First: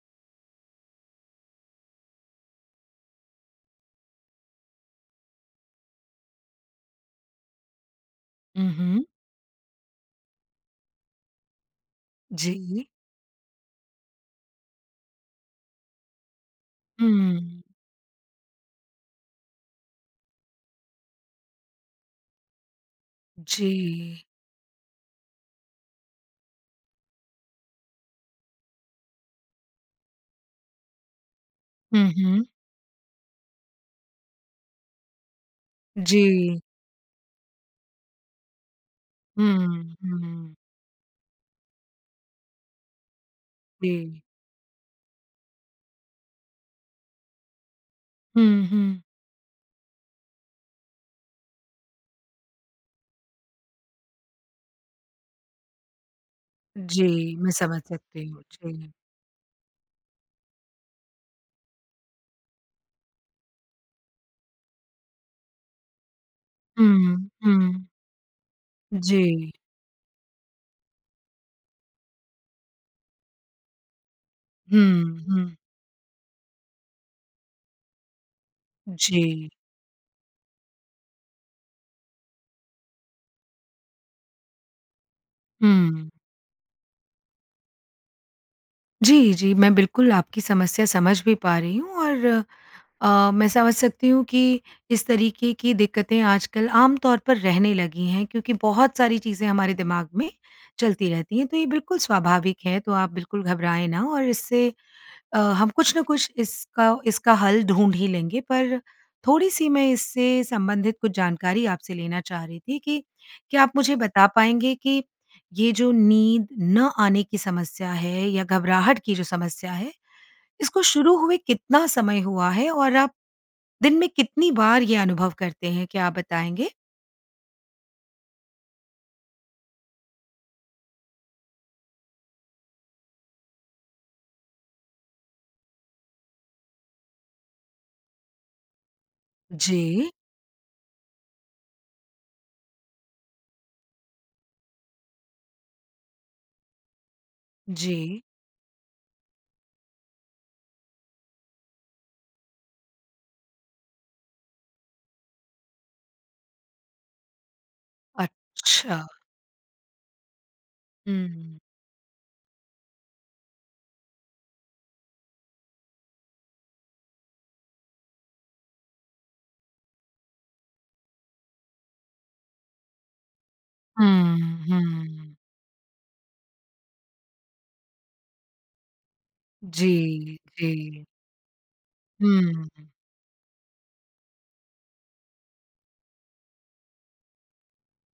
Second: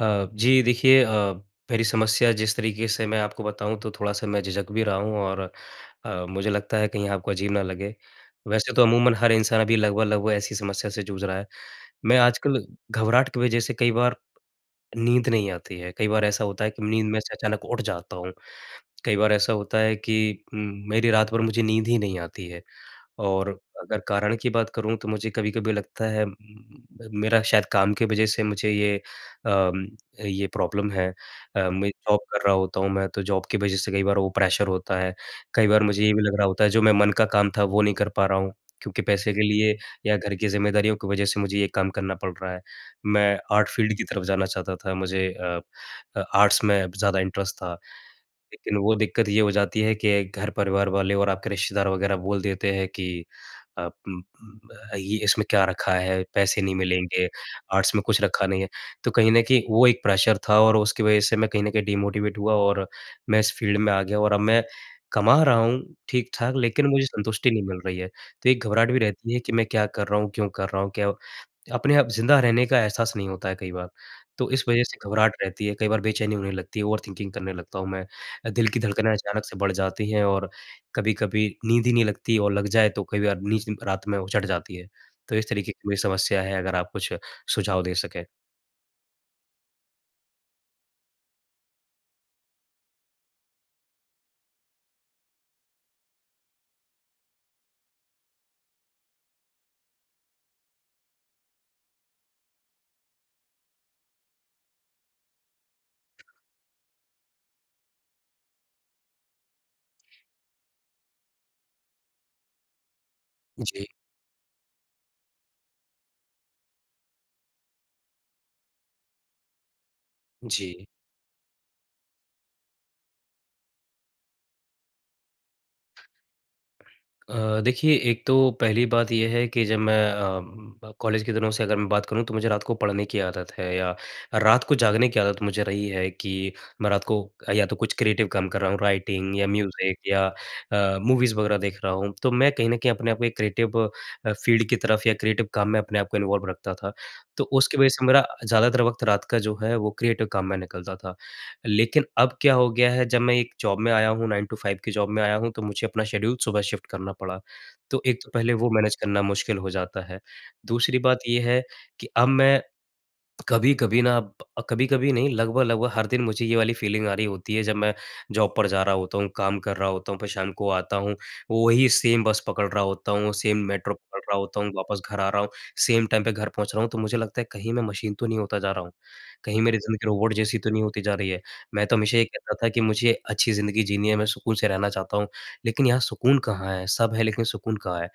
अ, जी देखिए अ, मेरी समस्या जिस तरीके से मैं आपको बताऊँ तो थोड़ा-सा मैं झिझक भी रहा हूँ और अ, मुझे लगता है कहीं आपको अजीब ना लगे हुँ, वैसे तो हुँ। अमूमन हर इंसान अभी लगभग-लगभग ऐसी समस्या से जूझ रहा है। मैं आजकल जी। घबराहट की वज़ह से कई बार नींद नहीं आती है कई बार ऐसा होता है कि नींद में से हुँ। अचानक उठ जाता हूँ। कई बार ऐसा होता है कि उम, मेरी रात भर मुझे नींद ही नहीं आती है और अगर जी। कारण की बात करूँ तो मुझे कभी-कभी लगता है उम, मेरा शायद काम की वज़ह से मुझे ये अ, ये प्रॉब्लम है अ, मैं हुँ, जॉब हुँ। कर रहा होता हूँ मैं तो जॉब की वज़ह से कई बार वो प्रेशर होता है। कई बार मुझे ये भी लग रहा जी। होता है जो मैं मन का काम था वो नहीं कर पा रहा हूँ क्योंकि पैसे के लिए हुँ, या घर की हुँ। ज़िम्मेदारियों की वजह से मुझे ये काम करना पड़ रहा है। मैं आर्ट फ़ील्ड की जी। तरफ़ जाना चाहता था मुझे अ अ, आर्ट्स में ज़्यादा इंटरेस्ट था। हुँ, लेकिन वो हुँ। दिक़्क़त ये हो जाती है कि घर-परिवार वाले और आपके रिश्तेदार वग़ैरह बोल देते हैं कि अ, उम, उ अ, ये इसमें क्या रखा है, पैसे नहीं मिलेंगे, जी, मैं समझ आर्ट्स में कुछ सकती हूँ रखा नहीं है। जी। तो कहीं न कहीं वो एक प्रेशर था और उसकी वज़ह से मैं कहीं न कहीं डिमोटिवेट हुआ और मैं इस फ़ील्ड में आ गया और अब मैं कमा रहा हूँ ठीक-ठाक, लेकिन मुझे हुँ, संतुष्टि नहीं मिल हुँ। रही है। तो एक घबराहट भी रहती है जी। कि मैं क्या कर रहा हूँ, क्यों कर रहा हूँ। क्यों अपने आप ज़िंदा रहने का एहसास नहीं होता है कई बार। तो इस वजह से हुँ, घबराहट हुँ। रहती है। कई बार बेचैनी होने लगती है, ओवर-थिंकिंग करने लगता हूँ मैं। अ, दिल की धड़कनें अचानक जी। से बढ़ जाती हैं और कभी-कभी नींद ही नहीं लगती और लग जाए तो कई बार नींद रात में उचट जाती है। तो इस तरीके की मेरी हुँ। समस्या है, अगर आप कुछ सुझाव दे सकें। जी, जी। मैं बिल्कुल आपकी समस्या समझ भी पा रही हूँ और अ, मैं समझ सकती हूँ, कि इस तरीके की दिक्कतें आजकल आम तौर पर रहने लगी हैं। क्योंकि बहुत सारी चीज़ें हमारे दिमाग में चलती रहती हैं, तो ये बिल्कुल स्वाभाविक है। तो आप बिल्कुल घबराए ना और इससे अ, हम कुछ न कुछ इसका इसका हल ढूँढ ही लेंगे। पर, थोड़ी-सी मैं इससे संबंधित कुछ जानकारी आपसे लेना चाह रही थी, कि क्या आप जी। मुझे बता पाएँगे, कि ये जो नींद न आने की समस्या है या घबराहट की जो समस्या है, इसको जी। शुरू हुए कितना समय हुआ है? और आप दिन में कितनी बार ये अनुभव करते हैं? क्या आप बताएँगे? अ, देखिए एक तो पहली बात ये है, कि जब मैं अ, ब कॉलेज के दिनों से अगर मैं बात करूँ तो मुझे रात को पढ़ने की आदत है, या रात को जागने की आदत मुझे रही है, कि मैं रात को या तो कुछ क्रिएटिव काम कर रहा हूँ, राइटिंग या म्यूज़िक जी। या अ, मूवीज़ वग़ैरह देख रहा हूँ। तो मैं कहीं न कहीं अपने आप को एक क्रिएटिव अ, फ़ील्ड की तरफ या क्रिएटिव काम में अपने आप को इन्वॉल्व रखता था। तो उसकी वज़ह से जी। मेरा ज्यादातर वक़्त रात का जो है वो क्रिएटिव काम में निकलता था। लेकिन अब क्या हो गया है, जब मैं एक जॉब में आया हूँ, 9 टू 5 की जॉब में आया हूँ, तो मुझे अपना शेड्यूल सुबह शिफ्ट करना पड़ा। तो एक तो पहले वो मैनेज अच्छा। करना मुश्किल हो जाता है। दूसरी बात ये हुँ। है, कि अब मैं कभी-कभी ना अ, कभी-कभी नहीं लगभग-लगभग हर दिन मुझे ये वाली फ़ीलिंग आ रही होती है, जब मैं जॉब पर जा रहा होता हूँ, काम कर रहा होता हूँ, फिर शाम को आता हूँ, वही सेम बस पकड़ रहा होता हूँ, सेम मेट्रो पकड़ रहा हुँ, होता हूँ, वापस घर आ हुँ। रहा हूँ, सेम टाइम पे घर पहुँच रहा हूँ। तो मुझे लगता है कहीं मैं मशीन तो नहीं होता जा रहा हूँ। कहीं मेरी ज़िंदगी रोबोट जी। जैसी तो नहीं होती जी। जा रही है, मैं तो हमेशा ये कहता था कि हुँ। मुझे अच्छी ज़िंदगी जीनी है, मैं सुकून से रहना चाहता हूँ। लेकिन यहाँ सुकून कहाँ है? सब है, लेकिन सुकून कहाँ है?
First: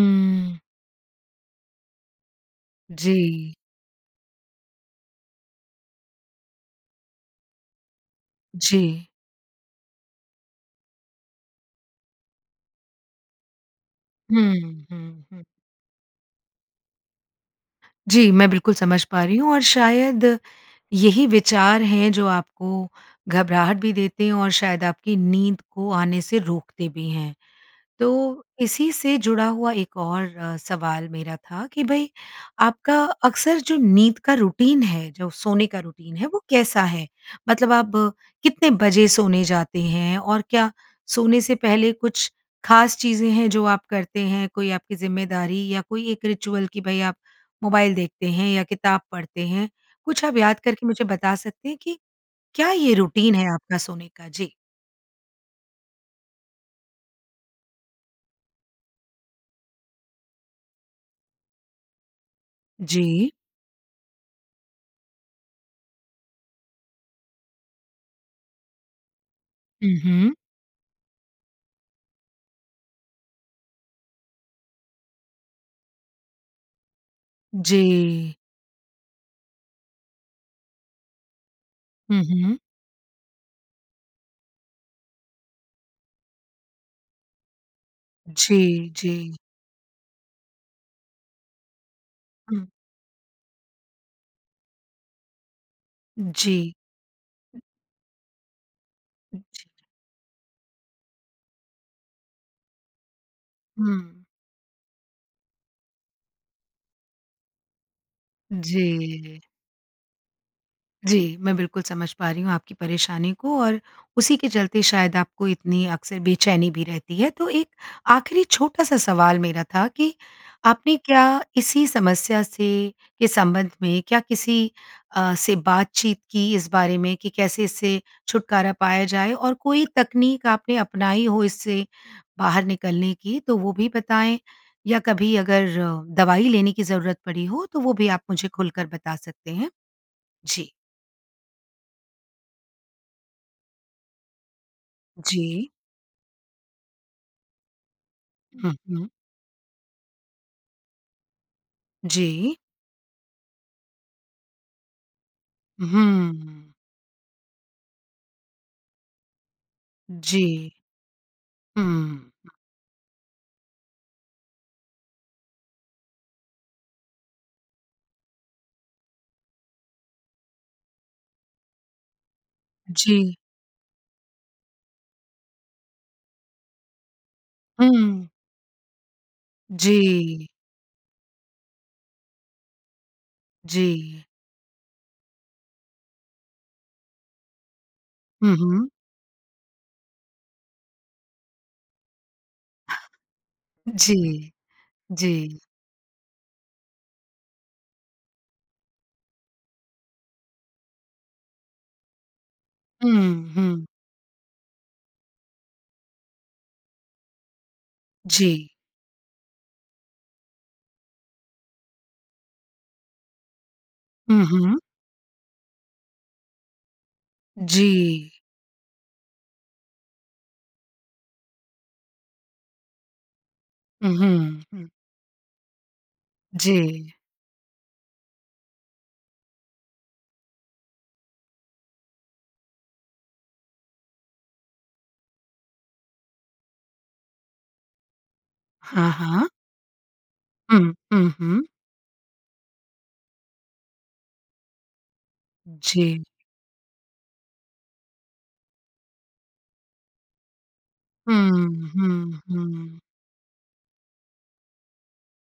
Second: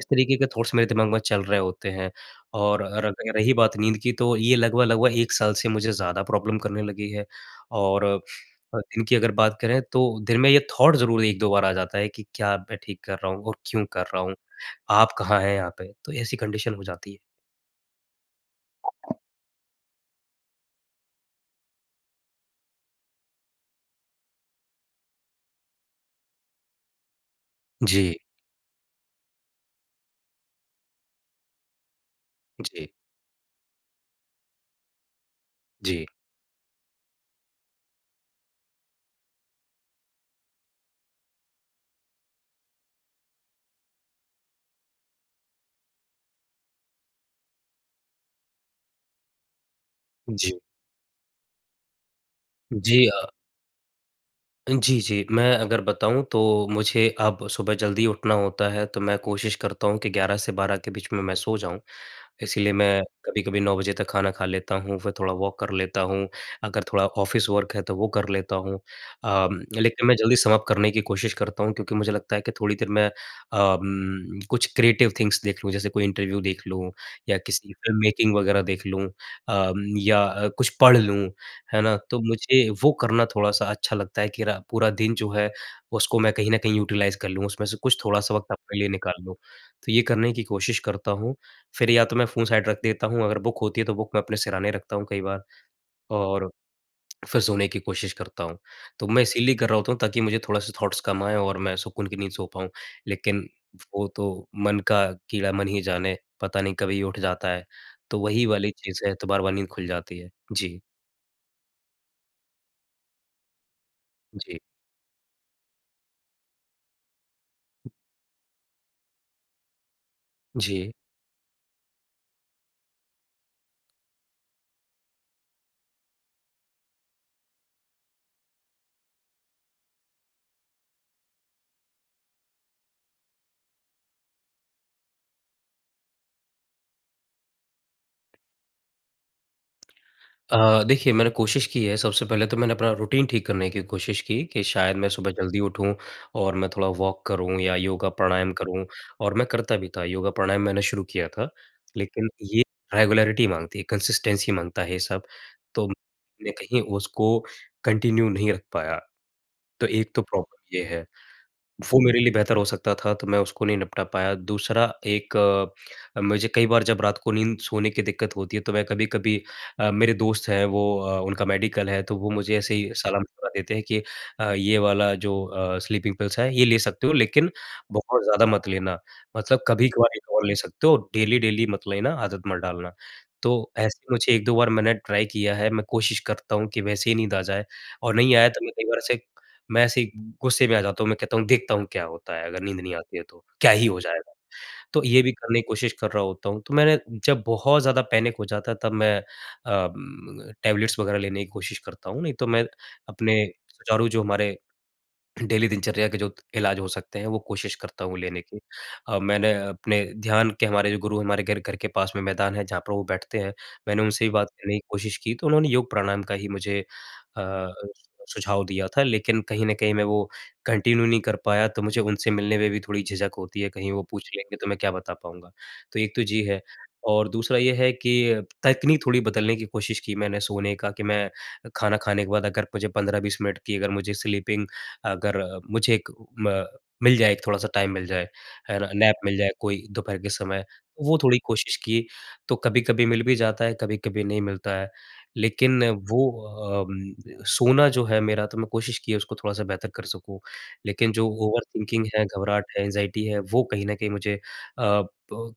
इस तरीके के थॉट्स मेरे दिमाग में चल रहे होते हैं। और र र रही जी। बात नींद की तो ये लगभग-लगभग 1 साल से मुझे ज़्यादा प्रॉब्लम करने लगी है और अ अ, जी। इनकी अगर बात करें, तो दिन में ये थॉट् ज़रूर 1-2 बार आ जाता है कि क्या अब मैं ठीक कर रहा हूँ और क्यों कर रहा हूँ? हुँ, आप हुँ, कहाँ हुँ। है यहाँ पे? तो ऐसी कंडीशन हो जाती है। जी मैं बिल्कुल समझ पा रही हूँ और शायद, यही विचार है जो आपको घबराहट भी देते हैं और शायद आपकी नींद को आने से रोकते भी हैं। जी। तो, इसी से जुड़ा हुआ एक और अ, सवाल मेरा था कि भई, जी। आपका अक्सर जो नींद का रूटीन है, जो सोने का जी। रूटीन है वो कैसा है? मतलब आप कितने बजे सोने जाते हैं और क्या सोने से पहले कुछ खास चीज़ें हैं जो आप करते हैं, कोई आपकी ज़िम्मेदारी या कोई एक रिचुअल कि भई आप मोबाइल देखते हैं या किताब पढ़ते हैं? कुछ आप जी। याद करके मुझे बता सकते हैं कि क्या ये जी, अ। रूटीन है आपका सोने का? जी। जी, जी, मैं अगर बताऊँ तो मुझे अब सुबह जल्दी उठना होता है तो मैं कोशिश करता हूँ कि 11 से 12 के बीच में मैं सो जाऊँ। इसीलिए मैं जी। कभी-कभी 9 बजे तक खाना खा लेता हूँ फिर थोड़ा वॉक कर लेता हूँ। अगर थोड़ा ऑफिस वर्क है तो वो कर लेता हूँ। उम, हुँ, लेकिन मैं हुँ। जल्दी समाप्त करने की कोशिश करता हूँ क्योंकि मुझे लगता है कि थोड़ी देर मैं उम, कुछ क्रिएटिव थिंग्स देख लूँ। जैसे कोई इंटरव्यू देख लूँ, या किसी फ़िल्म मेकिंग जी। वगैरह देख लूँ। उम, या कुछ पढ़ लूँ, है ना, तो हुँ, हुँ। मुझे वो करना थोड़ा-सा अच्छा लगता है कि रा पूरा दिन जो है उसको मैं कहीं न कहीं यूटिलाइज़ कर लूँ, उसमें से कुछ थोड़ा-सा वक़्त अपने जी, लिए निकाल लूँ। जी। तो ये करने की कोशिश करता हूँ। फिर या तो मैं फ़ोन हुँ। साइड रख देता हूँ अगर बुक होती है तो बुक मैं अपने सिरहाने रखता हूँ कई बार। और, जी। फिर सोने की कोशिश करता हूँ। तो मैं इसीलिए जी। कर रहा होता हूँ ताकि मुझे थोड़ा-सा थॉट्स कम आएँ और मैं सुकून की नींद सो पाऊँ। लेकिन वो हुँ। तो मन का कीड़ा मन ही जाने, पता नहीं कभी उठ जाता है। तो वही वाली चीज़ है तो जी। बार बार नींद खुल जाती है। जी। जी, मैं बिल्कुल समझ पा रही हूँ आपकी परेशानी को और, उसी के जी। चलते शायद आपको इतनी अक्सर बेचैनी भी रहती है। तो एक आख़िरी छोटा-सा सवाल मेरा था कि जी। आपने क्या इसी समस्या से के संबंध में क्या किसी अ, से बातचीत की इस बारे में? कि कैसे इससे छुटकारा पाया जाए और कोई तकनीक आपने अपनाई हो इससे, बाहर निकलने की तो वो भी बताएँ? या कभी अगर दवाई लेने की ज़रूरत पड़ी हो तो वो भी आप मुझे खुल कर बता सकते हैं? जी। अ, देखिए मैंने कोशिश की है, सबसे पहले तो मैंने अपना रूटीन ठीक करने की कोशिश की, कि शायद मैं सुबह जल्दी जी। उठूँ और मैं थोड़ा वॉक करूँ या योगा प्राणायाम हुँ, करूँ। हुँ। और मैं करता भी था, योगा प्राणायाम मैंने शुरू किया था। लेकिन जी। ये रेगुलैरिटी माँगती है, कंसिस्टेंसी माँगता है ये सब। तो मैंने हुँ। कहीं उसको कंटिन्यू नहीं रख पाया। तो एक तो जी। प्रॉब्लम ये है। वो मेरे हुँ। लिए बेहतर हो सकता था तो मैं उसको नहीं निपटा पाया। दूसरा एक, मुझे कई बार जब रात को नींद सोने की दिक्कत होती है तो मैं कभी-कभी अ, मेरे दोस्त हैं वो अ, उनका मेडिकल है, तो वो मुझे ऐसे ही जी। सलाह-मशफ़रा देते हैं कि अ, ये वाला जो अ, स्लीपिंग पिल्स है ये ले सकते हो लेकिन, बहुत हुँ। ज़्यादा मत लेना, मतलब कभी-कभार एक और जी। ले सकते हो, डेली-डेली मत लेना, आदत मत डालना। तो ऐसे जी। मुझे 1-2 बार मैंने ट्राई किया है मैं कोशिश करता हूँ कि वैसे ही नींद आ जाए और नहीं आया हुँ, तो मैं कई हुँ। बार ऐसे मैं ऐसे ही गुस्से में आ जाता हूँ, मैं कहता हूँ देखता हूँ क्या होता है अगर नींद नहीं आती है तो। क्या ही हो जी, जाएगा? तो ये भी जी। करने की कोशिश कर रहा होता हूँ। तो मैंने जब बहुत ज़्यादा पैनिक हो जाता है तब मैं उम, टैबलेट्स वगैरह लेने की कोशिश करता हूँ। नहीं तो मैं अपने हुँ, हुँ। सुचारू जो हमारे। डेली दिनचर्या के जो इलाज हो सकते हैं वो कोशिश करता हूँ लेने की। जी। अ, मैंने अपने ध्यान के हमारे जो गुरु हैं हमारे घर घर के पास में मैदान है जहाँ पर वो बैठते हैं, मैंने उनसे भी हुँ, बात करने हुँ। की कोशिश की तो उन्होंने योग प्राणायाम का ही मुझे अ, जी। सुझाव दिया था, लेकिन कहीं न कहीं मैं वो कंटिन्यू नहीं कर पाया तो मुझे उनसे मिलने में भी थोड़ी झिझक होती है, कहीं वो हुँ, पूछ लेंगे हुँ। तो मैं हुँ। क्या बता पाऊँगा। तो एक तो जी है जी। और दूसरा ये है कि अ, तकनीक थोड़ी बदलने की कोशिश की मैंने सोने का कि मैं खाना खाने के बाद अगर मुझे 15-20 मिनट की अगर मुझे स्लीपिंग अगर, मुझे एक, म मिल जाए एक थोड़ा-सा टाइम मिल जाए, अर हाँ, नैप मिल हाँ। जाए कोई दोपहर के समय, हुँ, तो वो हुँ, थोड़ी हुँ। कोशिश की। तो कभी-कभी मिल भी जाता है, कभी-कभी नहीं मिलता है। लेकिन वो जी। उम, सोना जो है मेरा तो मैं कोशिश की है उसको थोड़ा-सा बेहतर कर सकूँ। लेकिन जो ओवर हुँ, थिंकिंग है, हुँ, घबराहट है, हुँ। एंग्जायटी है, वो कहीं न कहीं मुझे अ, ब,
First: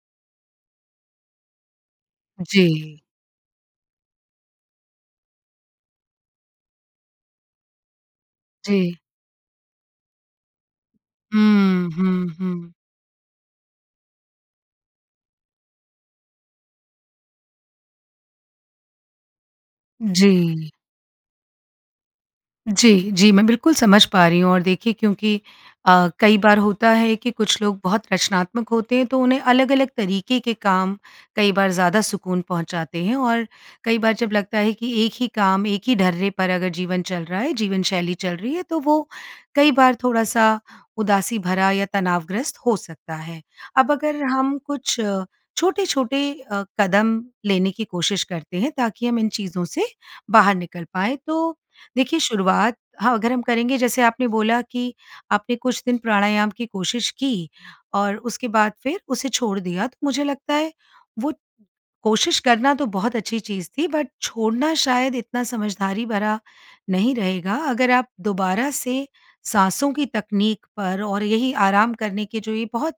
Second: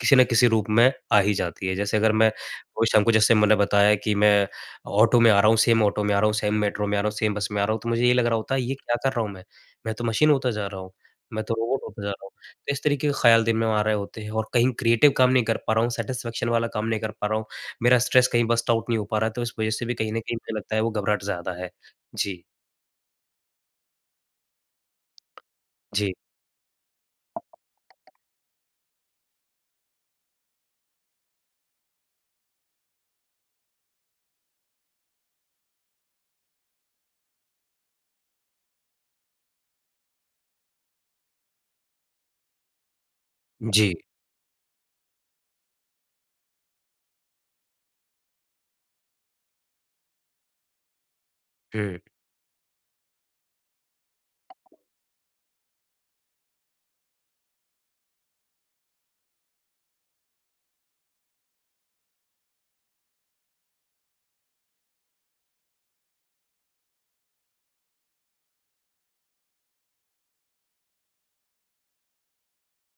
किसी ना किसी रूप में आ ही जाती है। जैसे अगर मैं, वो जी। शाम को जैसे मैंने बताया कि मैं, ऑटो में आ रहा हूँ, सेम ऑटो में आ रहा हूँ, सेम मेट्रो में आ रहा हूँ, सेम बस में आ रहा हूँ। तो मुझे ये लग रहा होता है ये जी। क्या कर रहा हूँ मैं? मैं तो मशीन होता जा रहा हूँ, मैं तो रोबोट हुँ, होता जा रहा हुँ, हूँ। तो हुँ। इस तरीके के ख़्याल दिन में आ रहे होते हैं और कहीं क्रिएटिव काम नहीं कर पा रहा हूँ, सैटिस्फैक्शन वाला काम नहीं कर पा रहा हूँ। मेरा स्ट्रेस कहीं बर्स्ट आउट नहीं हो पा रहा है तो इस वजह से भी कहीं न कहीं मुझे जी। लगता है वो घबराहट ज़्यादा है। जी। जी, जी मैं बिल्कुल समझ पा रही हूँ और देखिए क्योंकि अ, जी। कई बार होता है कि कुछ लोग बहुत रचनात्मक होते हैं तो उन्हें अलग-अलग तरीके के काम, कई बार ज़्यादा सुकून पहुँचाते हैं और, कई बार जब लगता है कि एक ही काम एक ही डर्रे पर अगर जीवन चल रहा है, जीवनशैली चल रही है, तो वो कई बार थोड़ा-सा उदासी भरा या तनावग्रस्त हो सकता है। अब जी। अगर हम कुछ अ, छोटे-छोटे अ, कदम लेने की कोशिश करते हैं ताकि हम इन चीज़ों से बाहर निकल पाएँ। तो, हुँ। देखिए शुरुआत, हाँ अगर हम करेंगे जैसे आपने बोला कि आपने कुछ दिन प्राणायाम की कोशिश की, और उसके बाद फिर उसे छोड़ दिया तो मुझे लगता है वो कोशिश करना तो बहुत अच्छी चीज़ थी बट छोड़ना शायद इतना समझदारी भरा, नहीं रहेगा। अगर आप दोबारा से साँसों की तकनीक पर और यही आराम करने के जो ये बहुत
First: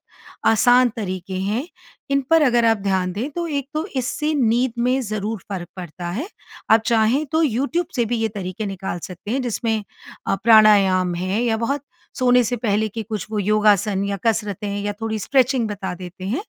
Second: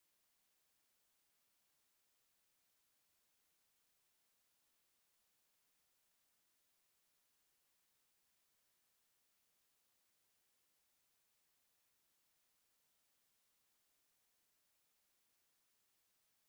आसान तरीके हैं, इन पर अगर आप ध्यान दें तो एक तो इससे नींद में ज़रूर फ़र्क पड़ता है। आप चाहें तो यूट्यूब से भी ये तरीके निकाल सकते हैं जिसमें, अ, प्राणायाम है या बहुत सोने से पहले के कुछ वो योगासन या कसरतें या थोड़ी स्ट्रेचिंग बता देते हैं।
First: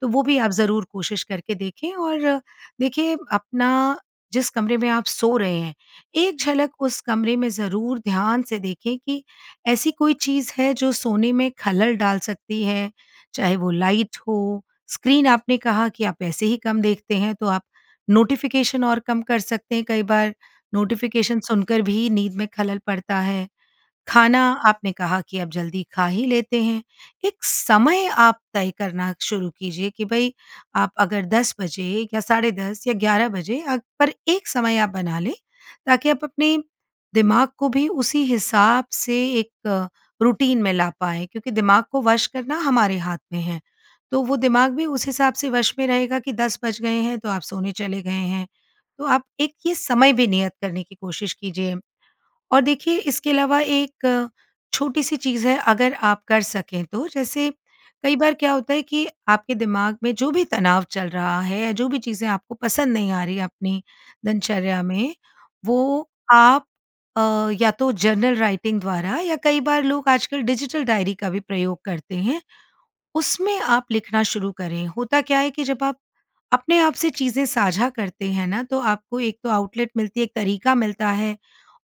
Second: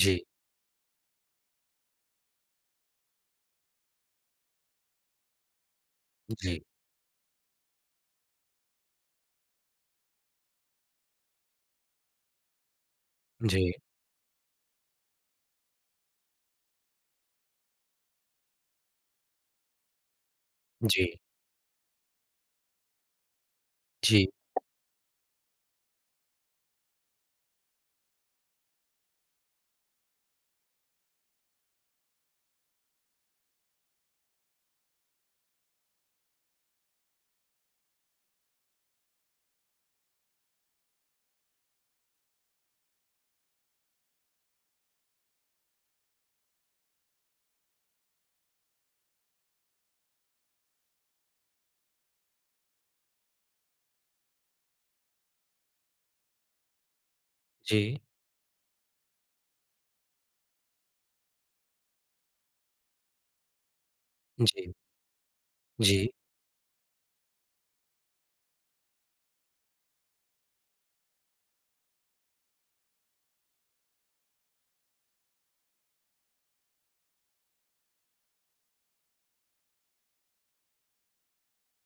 तो वो भी आप ज़रूर कोशिश करके देखें और, देखिए अपना, जिस कमरे में आप सो रहे हैं, एक जी। झलक उस कमरे में ज़रूर ध्यान से देखें कि ऐसी कोई चीज़ है जो सोने में खलल डाल सकती है? चाहे वो जी। लाइट हो, स्क्रीन आपने कहा कि आप ऐसे ही कम देखते हैं तो आप, नोटिफ़िकेशन और कम कर सकते हैं कई बार, जी। नोटिफ़िकेशन सुनकर भी नींद में खलल पड़ता है। जी। खाना आपने कहा कि अब जल्दी खा ही लेते हैं। एक समय आप तय करना शुरू कीजिए कि भई, आप अगर 10 बजे या 10:30 या 11 बजे अ पर एक समय आप बना लें ताकि आप अपने, दिमाग को भी उसी हिसाब से एक रूटीन में ला पाएँ क्योंकि दिमाग को वश करना हमारे हाथ में है। तो वो दिमाग भी उस हिसाब से वश में रहेगा कि 10 बज गए हैं तो आप सोने चले गए हैं। तो आप एक ये समय भी नियत करने की कोशिश कीजिए। और देखिए इसके अलावा एक, छोटी सी चीज़ है अगर आप कर सकें तो जैसे, जी। कई बार क्या होता है कि आपके दिमाग में जो भी तनाव चल रहा है या जो भी चीज़ें आपको पसंद नहीं आ रही है अपनी जी। दिनचर्या में, वो जी। आप अ, या तो जर्नल राइटिंग द्वारा या कई बार लोग आजकल डिजिटल डायरी का भी प्रयोग करते हैं, उसमें आप लिखना शुरू करें। होता क्या है कि जब आप, अपने आप से चीज़ें साझा करते हैं ना तो आपको एक तो आउटलेट मिलती है, एक तरीका मिलता है,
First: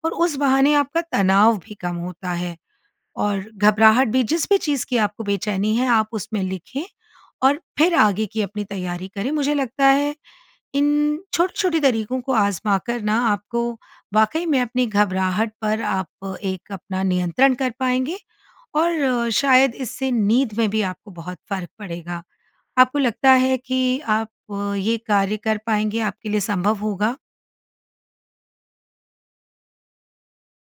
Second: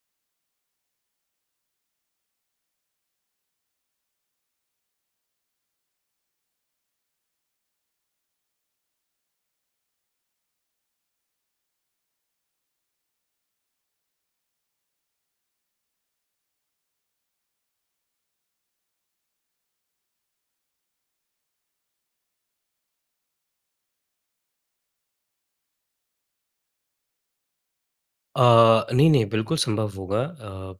और उस बहाने आपका तनाव भी कम होता है। और घबराहट भी, जिस भी चीज़ की आपको बेचैनी है आप उसमें लिखें और फिर आगे की अपनी तैयारी करें। मुझे लगता है, इन, छोटे-छोटे तरीकों को आज़माकर ना आपको, वाक़ई में अपनी घबराहट पर आप एक अपना नियंत्रण कर पाएँगे और अ, शायद इससे नींद में भी आपको बहुत फ़र्क पड़ेगा। आपको लगता है कि आप ये कार्य कर पाएँगे, आपके लिए सँभव होगा? अ, नहीं-नहीं, बिल्कुल संभव होगा। अ,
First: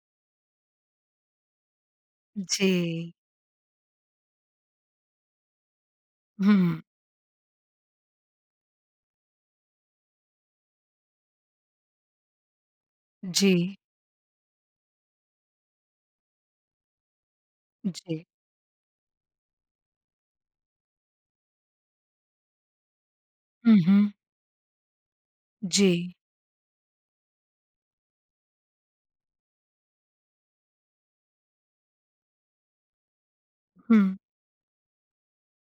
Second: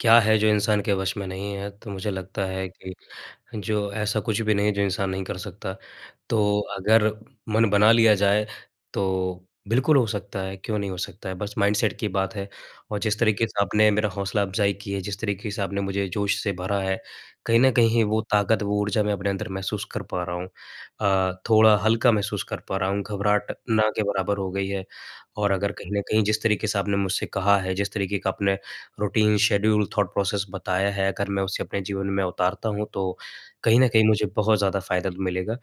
क्या है, जो इंसान के वश में नहीं है? तो मुझे लगता है कि जी। जो ऐसा कुछ भी नहीं है, जो इंसान नहीं कर सकता। तो हुँ। अगर मन बना लिया जाए, तो बिल्कुल हो सकता है, क्यों नहीं हो सकता है? बस माइंडसेट की बात है और जिस तरीक़े से जी। आपने मेरा हौसला-अफ़ज़ाई की है, जिस तरीक़े से आपने मुझे जोश से भरा है, कहीं न कहीं वो जी। ताकत, वो ऊर्जा मैं अपने अंदर महसूस कर पा रहा हूँ। अ, थोड़ा हल्का महसूस कर पा रहा हूँ, घबराहट हुँ, ना के हुँ। बराबर हो गयी है, और अगर कहीं न जी। कहीं जिस तरीक़े से आपने मुझसे कहा है, जिस तरीक़े का आपने रूटीन, शेड्यूल, थॉट प्रोसेस बताया है, अगर मैं उसे अपने जीवन में उतारता हूँ, तो कहीं न कहीं हुँ। मुझे बहुत ज़्यादा फ़ायदा मिलेगा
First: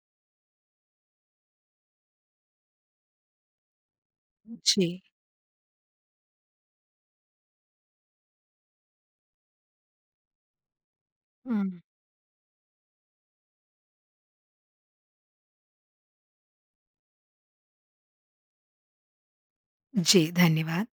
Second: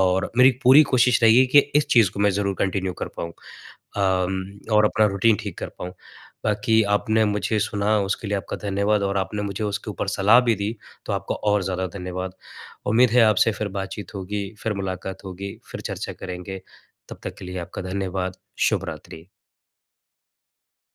और मेरी पूरी कोशिश रहेगी कि इस चीज़ को मैं ज़रूर कन्टिन्यू कर पाऊँ अम और जी। अपना रूटीन ठीक कर पाऊँ। बाकी आपने मुझे सुना, उसके लिए आपका धन्यवाद और आपने मुझे उसके ऊपर सलाह भी दी, तो आपका और हुँ। ज़्यादा धन्यवाद। उम्मीद है, आपसे फिर बातचीत होगी, फिर मुलाकात होगी, फिर चर्चा करेंगे, तब तक के लिए आपका धन्यवाद। शुभ रात्रि। जी, धन्यवाद।